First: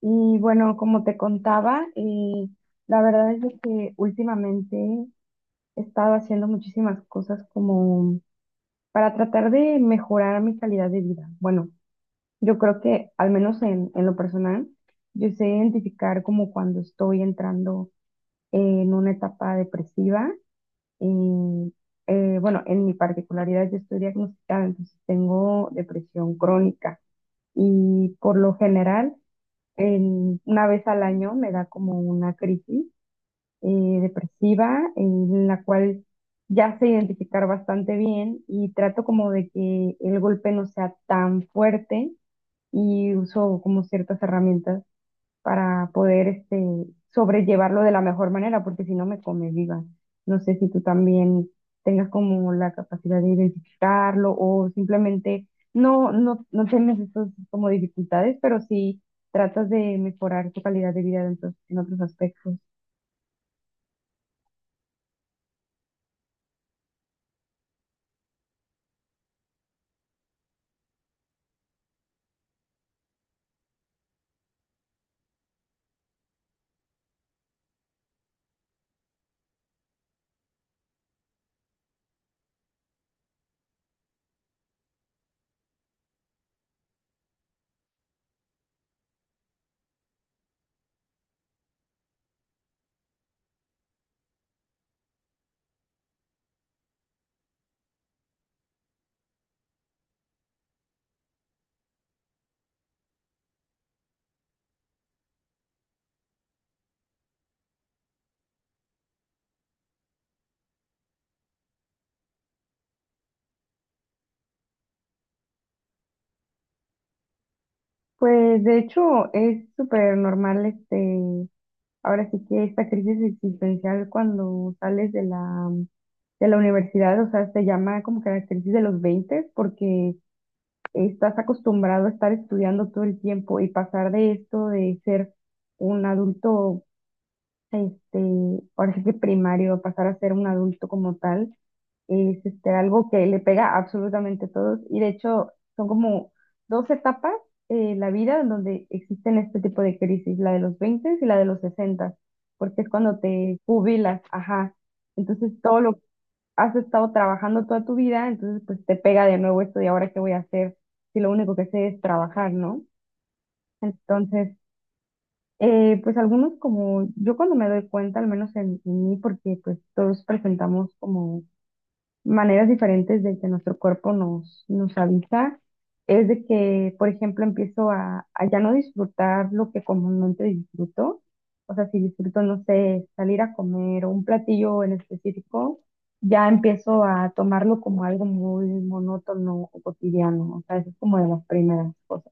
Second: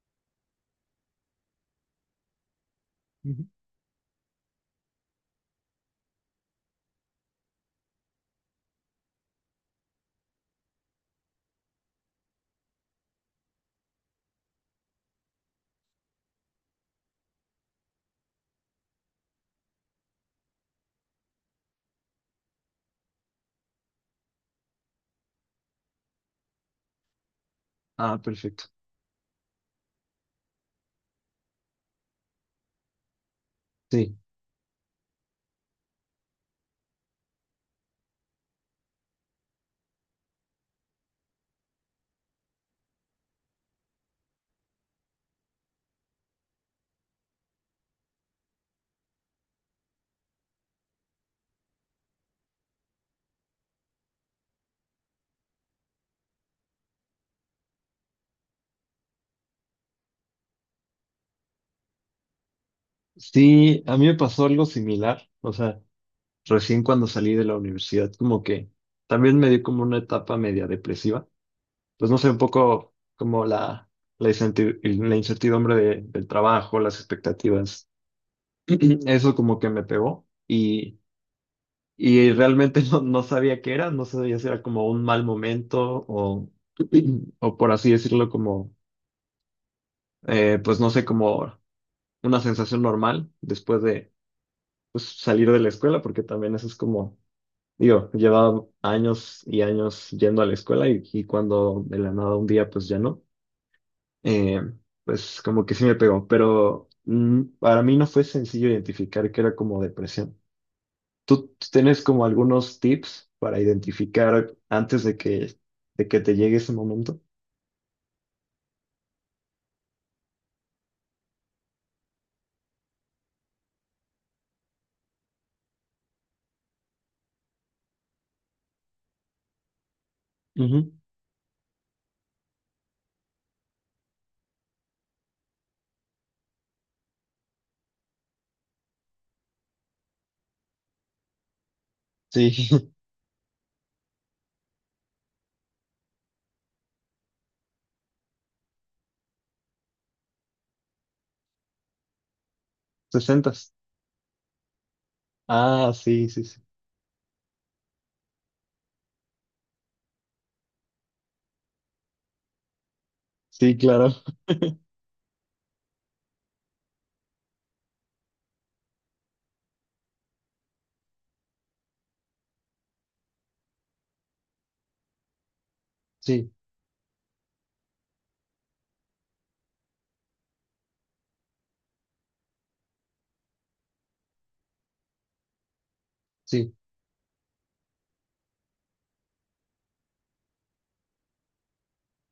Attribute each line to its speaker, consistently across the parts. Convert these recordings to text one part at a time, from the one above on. Speaker 1: Y bueno, como te contaba, la verdad es
Speaker 2: Ujú.
Speaker 1: de que últimamente he estado haciendo muchísimas cosas como para tratar de mejorar mi calidad de vida. Bueno, yo creo que al menos en lo personal, yo sé identificar como cuando estoy entrando en una etapa depresiva. Y, bueno, en mi particularidad yo estoy diagnosticada, entonces tengo depresión crónica y
Speaker 2: Ah,
Speaker 1: por lo
Speaker 2: perfecto.
Speaker 1: general una vez al año me da como una crisis
Speaker 2: Sí.
Speaker 1: depresiva en la cual ya sé identificar bastante bien y trato como de que el golpe no sea tan fuerte y uso como ciertas herramientas para poder sobrellevarlo de la mejor manera, porque si no me come viva. No sé si tú también tengas como la capacidad de identificarlo o simplemente no tienes esas como dificultades, pero sí tratas de mejorar tu calidad de vida en en otros aspectos.
Speaker 2: Sí, a mí me pasó algo similar. O sea, recién cuando salí de la universidad, como que también me dio como una etapa media depresiva. Pues no sé, un poco como la incertidumbre del trabajo, las expectativas. Eso como que me pegó y realmente no sabía qué era, no sabía si era como un mal momento o por así decirlo, como, pues no sé, como una sensación normal después pues, salir de la escuela, porque también eso es como, digo, llevaba años y años yendo a la escuela y cuando de la nada un día pues ya no, eh, pues como que sí me pegó, pero para mí no fue sencillo identificar que era como depresión. ¿Tú tienes como algunos tips para identificar antes de que te llegue ese momento?
Speaker 1: Pues de hecho es súper normal ahora sí que esta crisis existencial cuando sales de de la universidad, o sea, se llama como que la crisis de los 20 porque
Speaker 2: Ujú.
Speaker 1: estás acostumbrado a estar estudiando todo el tiempo y pasar de esto de ser un adulto, este, ahora sí que primario, a pasar a ser un adulto como tal, es
Speaker 2: Sí.
Speaker 1: algo que le pega a absolutamente a todos. Y de hecho, son como dos etapas en la vida en donde existen este tipo de crisis, la de los 20 y la de los 60 porque es cuando
Speaker 2: 60.
Speaker 1: te jubilas, ajá. Entonces, todo
Speaker 2: Ah,
Speaker 1: lo
Speaker 2: sí, sí, sí.
Speaker 1: has estado trabajando toda tu vida, entonces pues te pega de nuevo esto de ahora qué voy a hacer si lo único que sé es trabajar, ¿no?
Speaker 2: Sí, claro.
Speaker 1: Entonces, pues algunos como yo cuando me doy cuenta, al menos en mí, porque pues todos presentamos como maneras diferentes de que nuestro cuerpo nos avisa es de
Speaker 2: Sí,
Speaker 1: que, por ejemplo, empiezo a ya no disfrutar lo que comúnmente disfruto. O sea, si disfruto, no sé, salir a comer o un platillo en específico, ya
Speaker 2: sí.
Speaker 1: empiezo a tomarlo como algo muy monótono o cotidiano. O sea, eso es como de las primeras cosas.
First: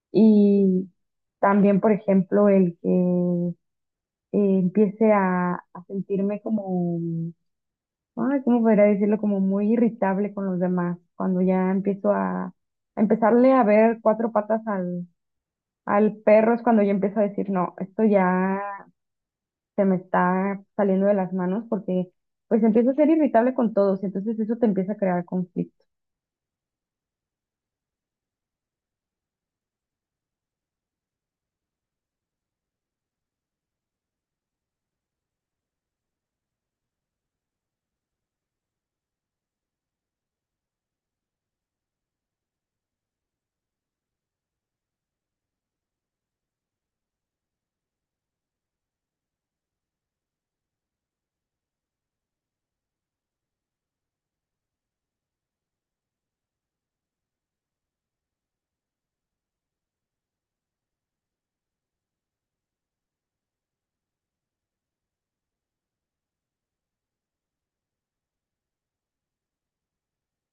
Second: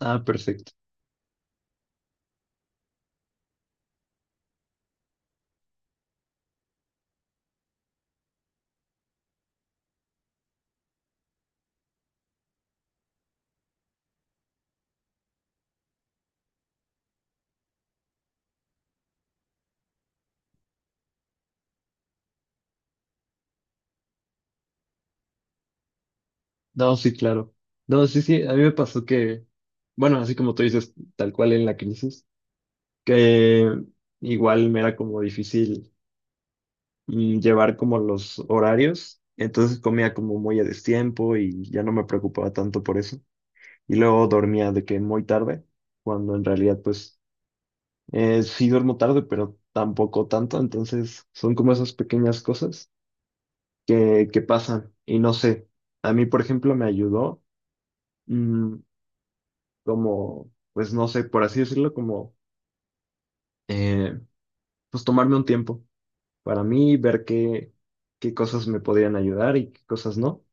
Speaker 2: Ah, perfecto.
Speaker 1: Y también, por ejemplo, el que empiece a sentirme como ay, ¿cómo podría decirlo? Como muy irritable con los demás, cuando ya empiezo a empezarle a ver cuatro patas al perro, es cuando yo empiezo a decir, no, esto ya se me está saliendo de las manos porque pues empiezo a ser irritable con todos, entonces eso te empieza a crear conflicto.
Speaker 2: No, sí, claro. No, sí, sí, a mí me pasó que, bueno, así como tú dices, tal cual en la crisis, que igual me era como difícil, llevar como los horarios, entonces comía como muy a destiempo y ya no me preocupaba tanto por eso. Y luego dormía de que muy tarde, cuando en realidad pues sí duermo tarde, pero tampoco tanto, entonces son como esas pequeñas cosas que pasan. Y no sé, a mí por ejemplo me ayudó. mm, Como, pues no sé, por así decirlo, como, eh, pues tomarme un tiempo para mí, ver qué cosas me podrían ayudar y qué cosas no.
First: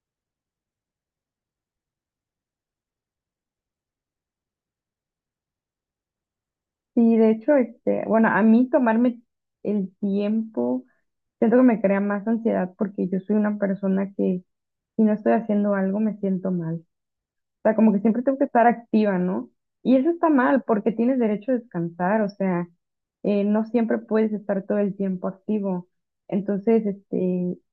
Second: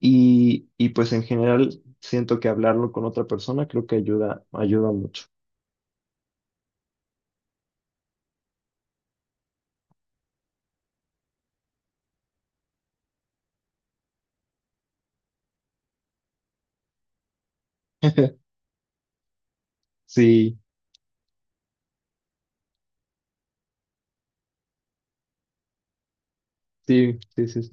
Speaker 2: Y pues en general siento que hablarlo con otra persona creo que ayuda, ayuda mucho.
Speaker 1: Y de hecho, bueno, a mí tomarme el tiempo, siento que me crea más ansiedad porque yo soy una persona que si no estoy haciendo algo me siento mal. O sea, como que siempre tengo que estar activa, ¿no? Y eso está
Speaker 2: Sí,
Speaker 1: mal porque tienes derecho a descansar, o sea, no siempre puedes estar todo el tiempo activo. Entonces,
Speaker 2: sí, sí, sí. Sí.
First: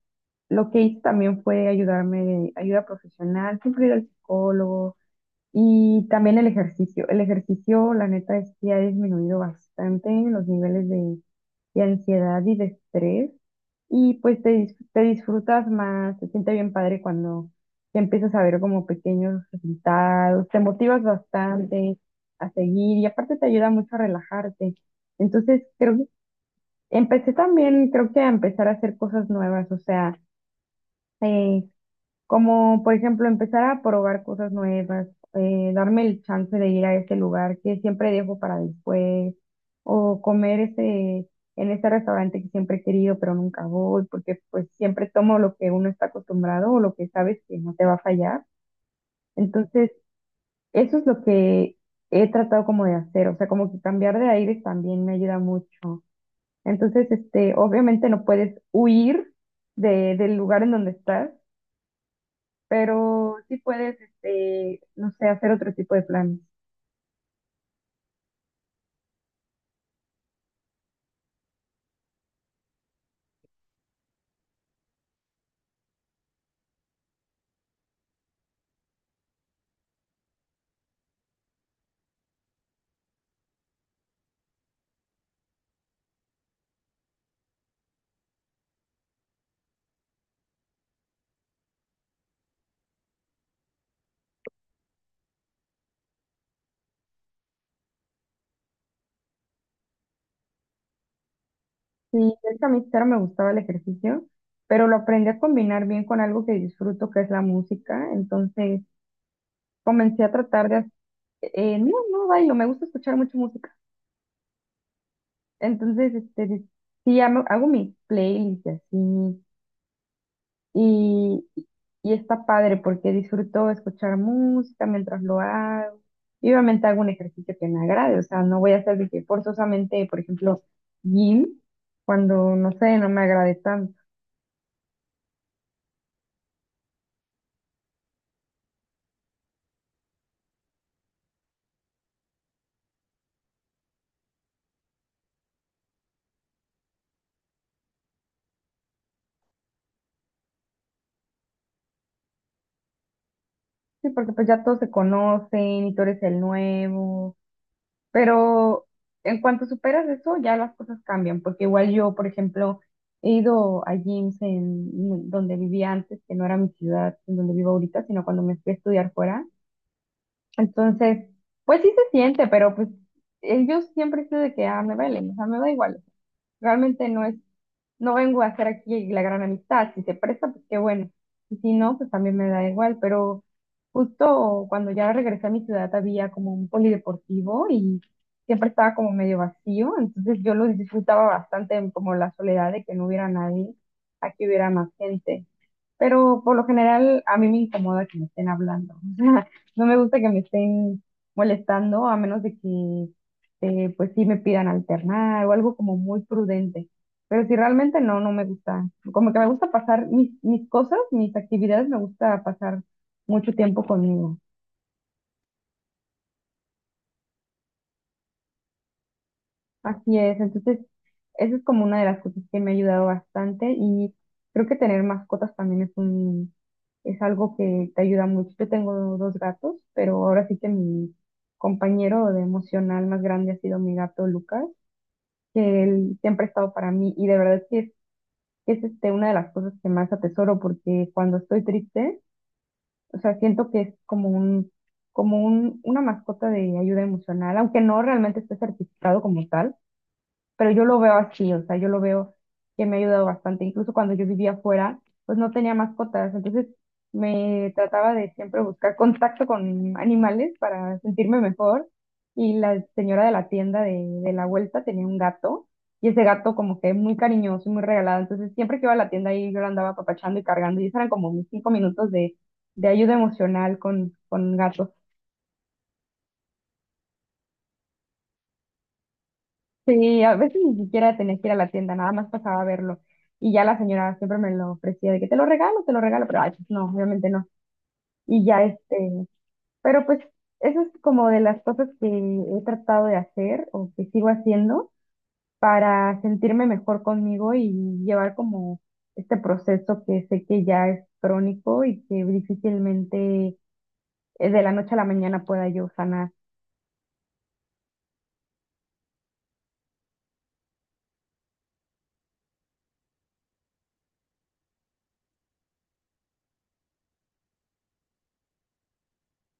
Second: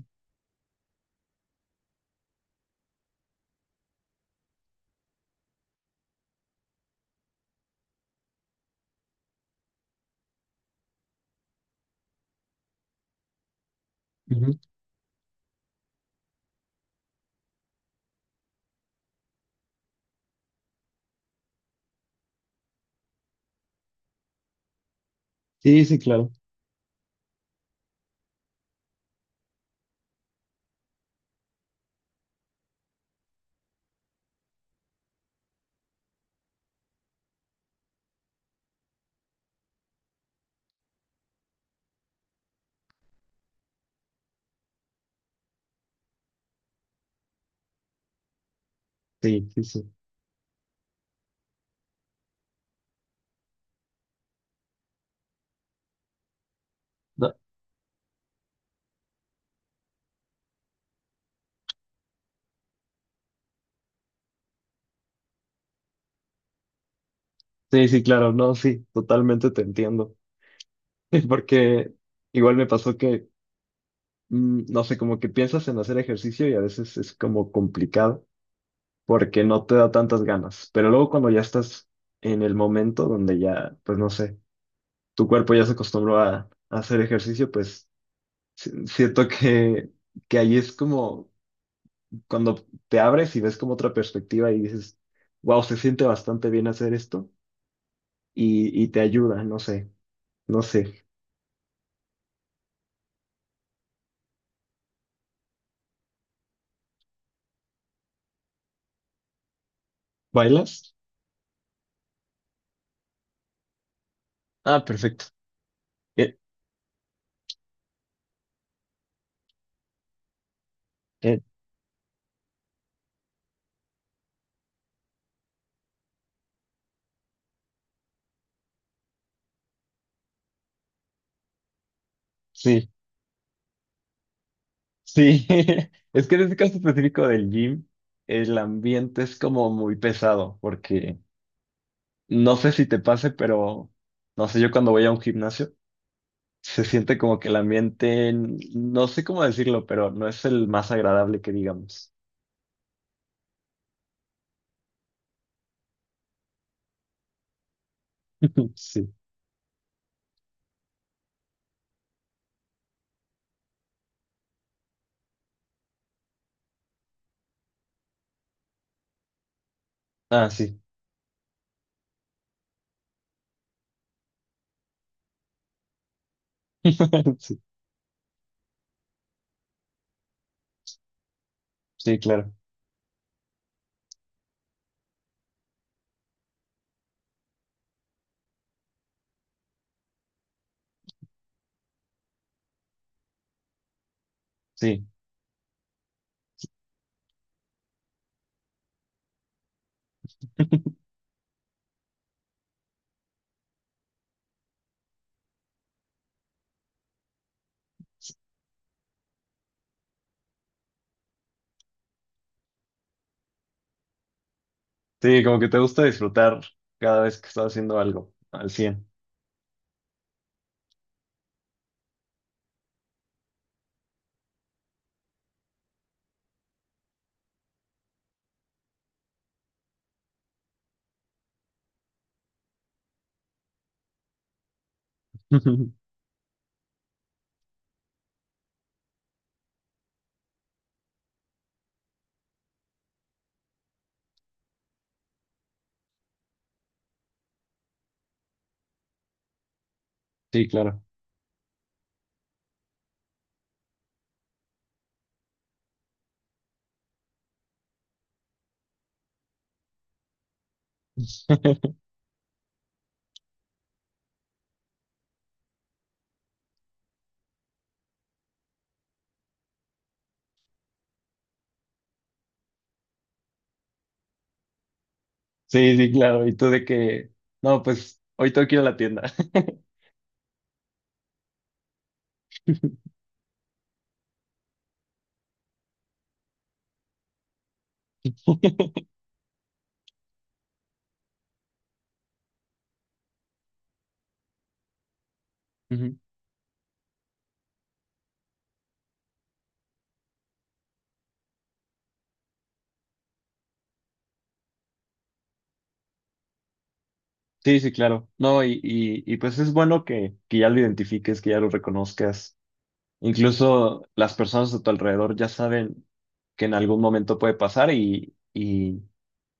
Speaker 1: lo que hice también fue ayudarme, de ayuda profesional, siempre ir al psicólogo y también el ejercicio. El ejercicio, la neta, es que ha disminuido bastante los niveles de ansiedad y de estrés. Y pues
Speaker 2: Ujú.
Speaker 1: te disfrutas más, te siente bien padre cuando ya empiezas a ver como pequeños resultados, te motivas bastante a seguir y aparte te ayuda mucho a relajarte. Entonces,
Speaker 2: Sí,
Speaker 1: creo
Speaker 2: sí,
Speaker 1: que
Speaker 2: claro.
Speaker 1: empecé también, creo que a empezar a hacer cosas nuevas, o sea, eh, como por ejemplo empezar a probar cosas nuevas, darme el chance de ir a este lugar que siempre dejo para después, o comer ese, en este restaurante que siempre he querido pero nunca voy, porque pues siempre tomo lo que uno está acostumbrado o lo que sabes que no te va a fallar.
Speaker 2: Sí, sí,
Speaker 1: Entonces,
Speaker 2: sí.
Speaker 1: eso es lo que he tratado como de hacer, o sea, como que cambiar de aires también me ayuda mucho. Entonces,
Speaker 2: No,
Speaker 1: obviamente no puedes huir del lugar en donde estás pero sí puedes, no sé, hacer otro tipo de planes.
Speaker 2: sí, sí, claro. No, sí, totalmente te entiendo. Porque igual me pasó que, no sé, como que piensas en hacer ejercicio y a veces es como complicado, porque no te da tantas ganas. Pero luego cuando ya estás en el momento donde ya, pues no sé, tu cuerpo ya se acostumbró a hacer ejercicio, pues siento que ahí es como cuando te abres y ves como otra perspectiva y dices, wow, se siente bastante bien hacer esto y te ayuda, no sé, no sé.
Speaker 1: Sí, es que a mí claro me gustaba el ejercicio, pero lo aprendí a combinar bien con algo que disfruto, que es la música. Entonces comencé a tratar
Speaker 2: ¿Bailas?
Speaker 1: no, no bailo, me gusta escuchar mucho música.
Speaker 2: Ah, perfecto.
Speaker 1: Entonces,
Speaker 2: Eh,
Speaker 1: sí, hago, hago mis playlists y así,
Speaker 2: eh,
Speaker 1: Y, y está padre porque disfruto escuchar música mientras lo hago. Y obviamente hago un ejercicio que me agrade, o sea, no voy a hacer de que forzosamente, por ejemplo, gym, cuando no
Speaker 2: sí,
Speaker 1: sé, no me agrade tanto.
Speaker 2: sí. Es que en este caso específico del gym, el ambiente es como muy pesado porque. No sé si te pase, pero no sé, yo cuando voy a un gimnasio se siente como que el ambiente, no sé cómo decirlo, pero no es el más agradable que digamos.
Speaker 1: Sí, porque pues ya todos se conocen y tú eres el nuevo. Pero
Speaker 2: Sí.
Speaker 1: en cuanto superas eso, ya las cosas cambian, porque igual yo, por ejemplo, he ido a gyms en donde vivía antes, que no era mi ciudad, en donde vivo ahorita, sino cuando me fui a estudiar fuera.
Speaker 2: Ah, sí.
Speaker 1: Entonces, pues sí se siente, pero pues yo siempre he sido de que, ah, me vale, o sea, me da igual. Realmente no es,
Speaker 2: Sí,
Speaker 1: no vengo a hacer aquí la gran amistad. Si se presta, pues qué bueno. Y si no, pues
Speaker 2: sí,
Speaker 1: también me
Speaker 2: claro.
Speaker 1: da igual. Pero justo cuando ya regresé a mi ciudad había como un polideportivo y siempre estaba como medio vacío. Entonces yo lo disfrutaba bastante en como la soledad de que no hubiera nadie, aquí hubiera más
Speaker 2: Sí.
Speaker 1: gente. Pero por lo general a mí me incomoda que me estén hablando. O sea, no me gusta que me estén molestando a menos de que pues sí me pidan alternar o algo como muy prudente. Pero si realmente no, no me gusta. Como que me gusta pasar mis cosas, mis actividades, me gusta pasar mucho tiempo conmigo.
Speaker 2: Sí, como que te gusta disfrutar cada vez que estás haciendo algo al cien.
Speaker 1: Así es, entonces eso es como una de las cosas que me ha ayudado bastante y creo que tener mascotas también es un, es algo que te ayuda mucho. Yo tengo dos gatos, pero ahora sí que mi compañero de emocional más grande ha sido mi gato Lucas, que él siempre ha estado para mí y de verdad que es una de las cosas que más atesoro porque cuando estoy triste, o sea, siento que es como una mascota de ayuda emocional, aunque no realmente esté certificado como tal
Speaker 2: Sí,
Speaker 1: pero yo lo
Speaker 2: claro.
Speaker 1: veo así, o sea, yo lo veo que me ha ayudado bastante. Incluso cuando yo vivía afuera, pues no tenía mascotas, entonces me trataba de siempre buscar contacto con animales para sentirme mejor. Y la señora de la tienda de la vuelta tenía un gato, y ese gato como que muy cariñoso y muy regalado, entonces siempre que iba a la tienda ahí yo lo andaba apapachando y cargando, y esos eran como mis 5 minutos de ayuda emocional con gatos.
Speaker 2: Sí, sí, claro. Y tú de que, no, pues hoy tengo que ir a la tienda.
Speaker 1: Sí, a veces ni siquiera tenía que ir a la tienda, nada más pasaba a verlo. Y ya la señora siempre me lo ofrecía de que te lo regalo, pero ay, pues no, obviamente no. Y ya pero pues eso es como de las cosas que he tratado de hacer o que sigo haciendo
Speaker 2: Ujú.
Speaker 1: para sentirme mejor conmigo y llevar como este proceso que sé que ya es crónico y que difícilmente de la noche a la mañana pueda yo sanar.
Speaker 2: Sí, sí, claro. No, y pues es bueno que ya lo identifiques, que ya lo reconozcas. Incluso las personas a tu alrededor ya saben que en algún momento puede pasar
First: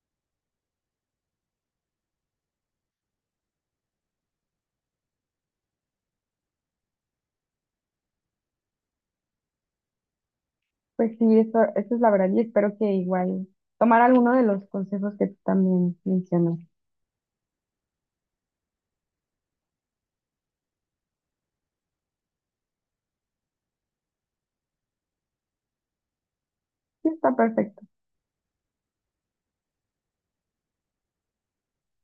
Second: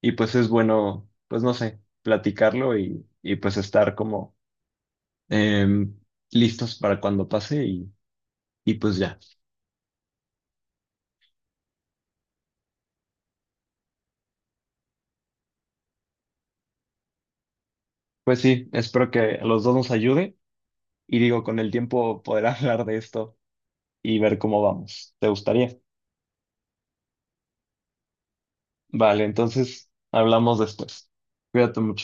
Speaker 2: y pues es bueno, pues no sé, platicarlo y pues estar como em, listos para cuando pase y pues ya.
Speaker 1: Pues sí, eso es la verdad y espero que igual tomar alguno de los consejos que tú también mencionas.
Speaker 2: Pues sí, espero que a los dos nos ayude y digo, con el tiempo poder hablar de esto y ver cómo vamos. ¿Te gustaría?
Speaker 1: Sí, está perfecto.
Speaker 2: Vale, entonces hablamos después. Cuídate.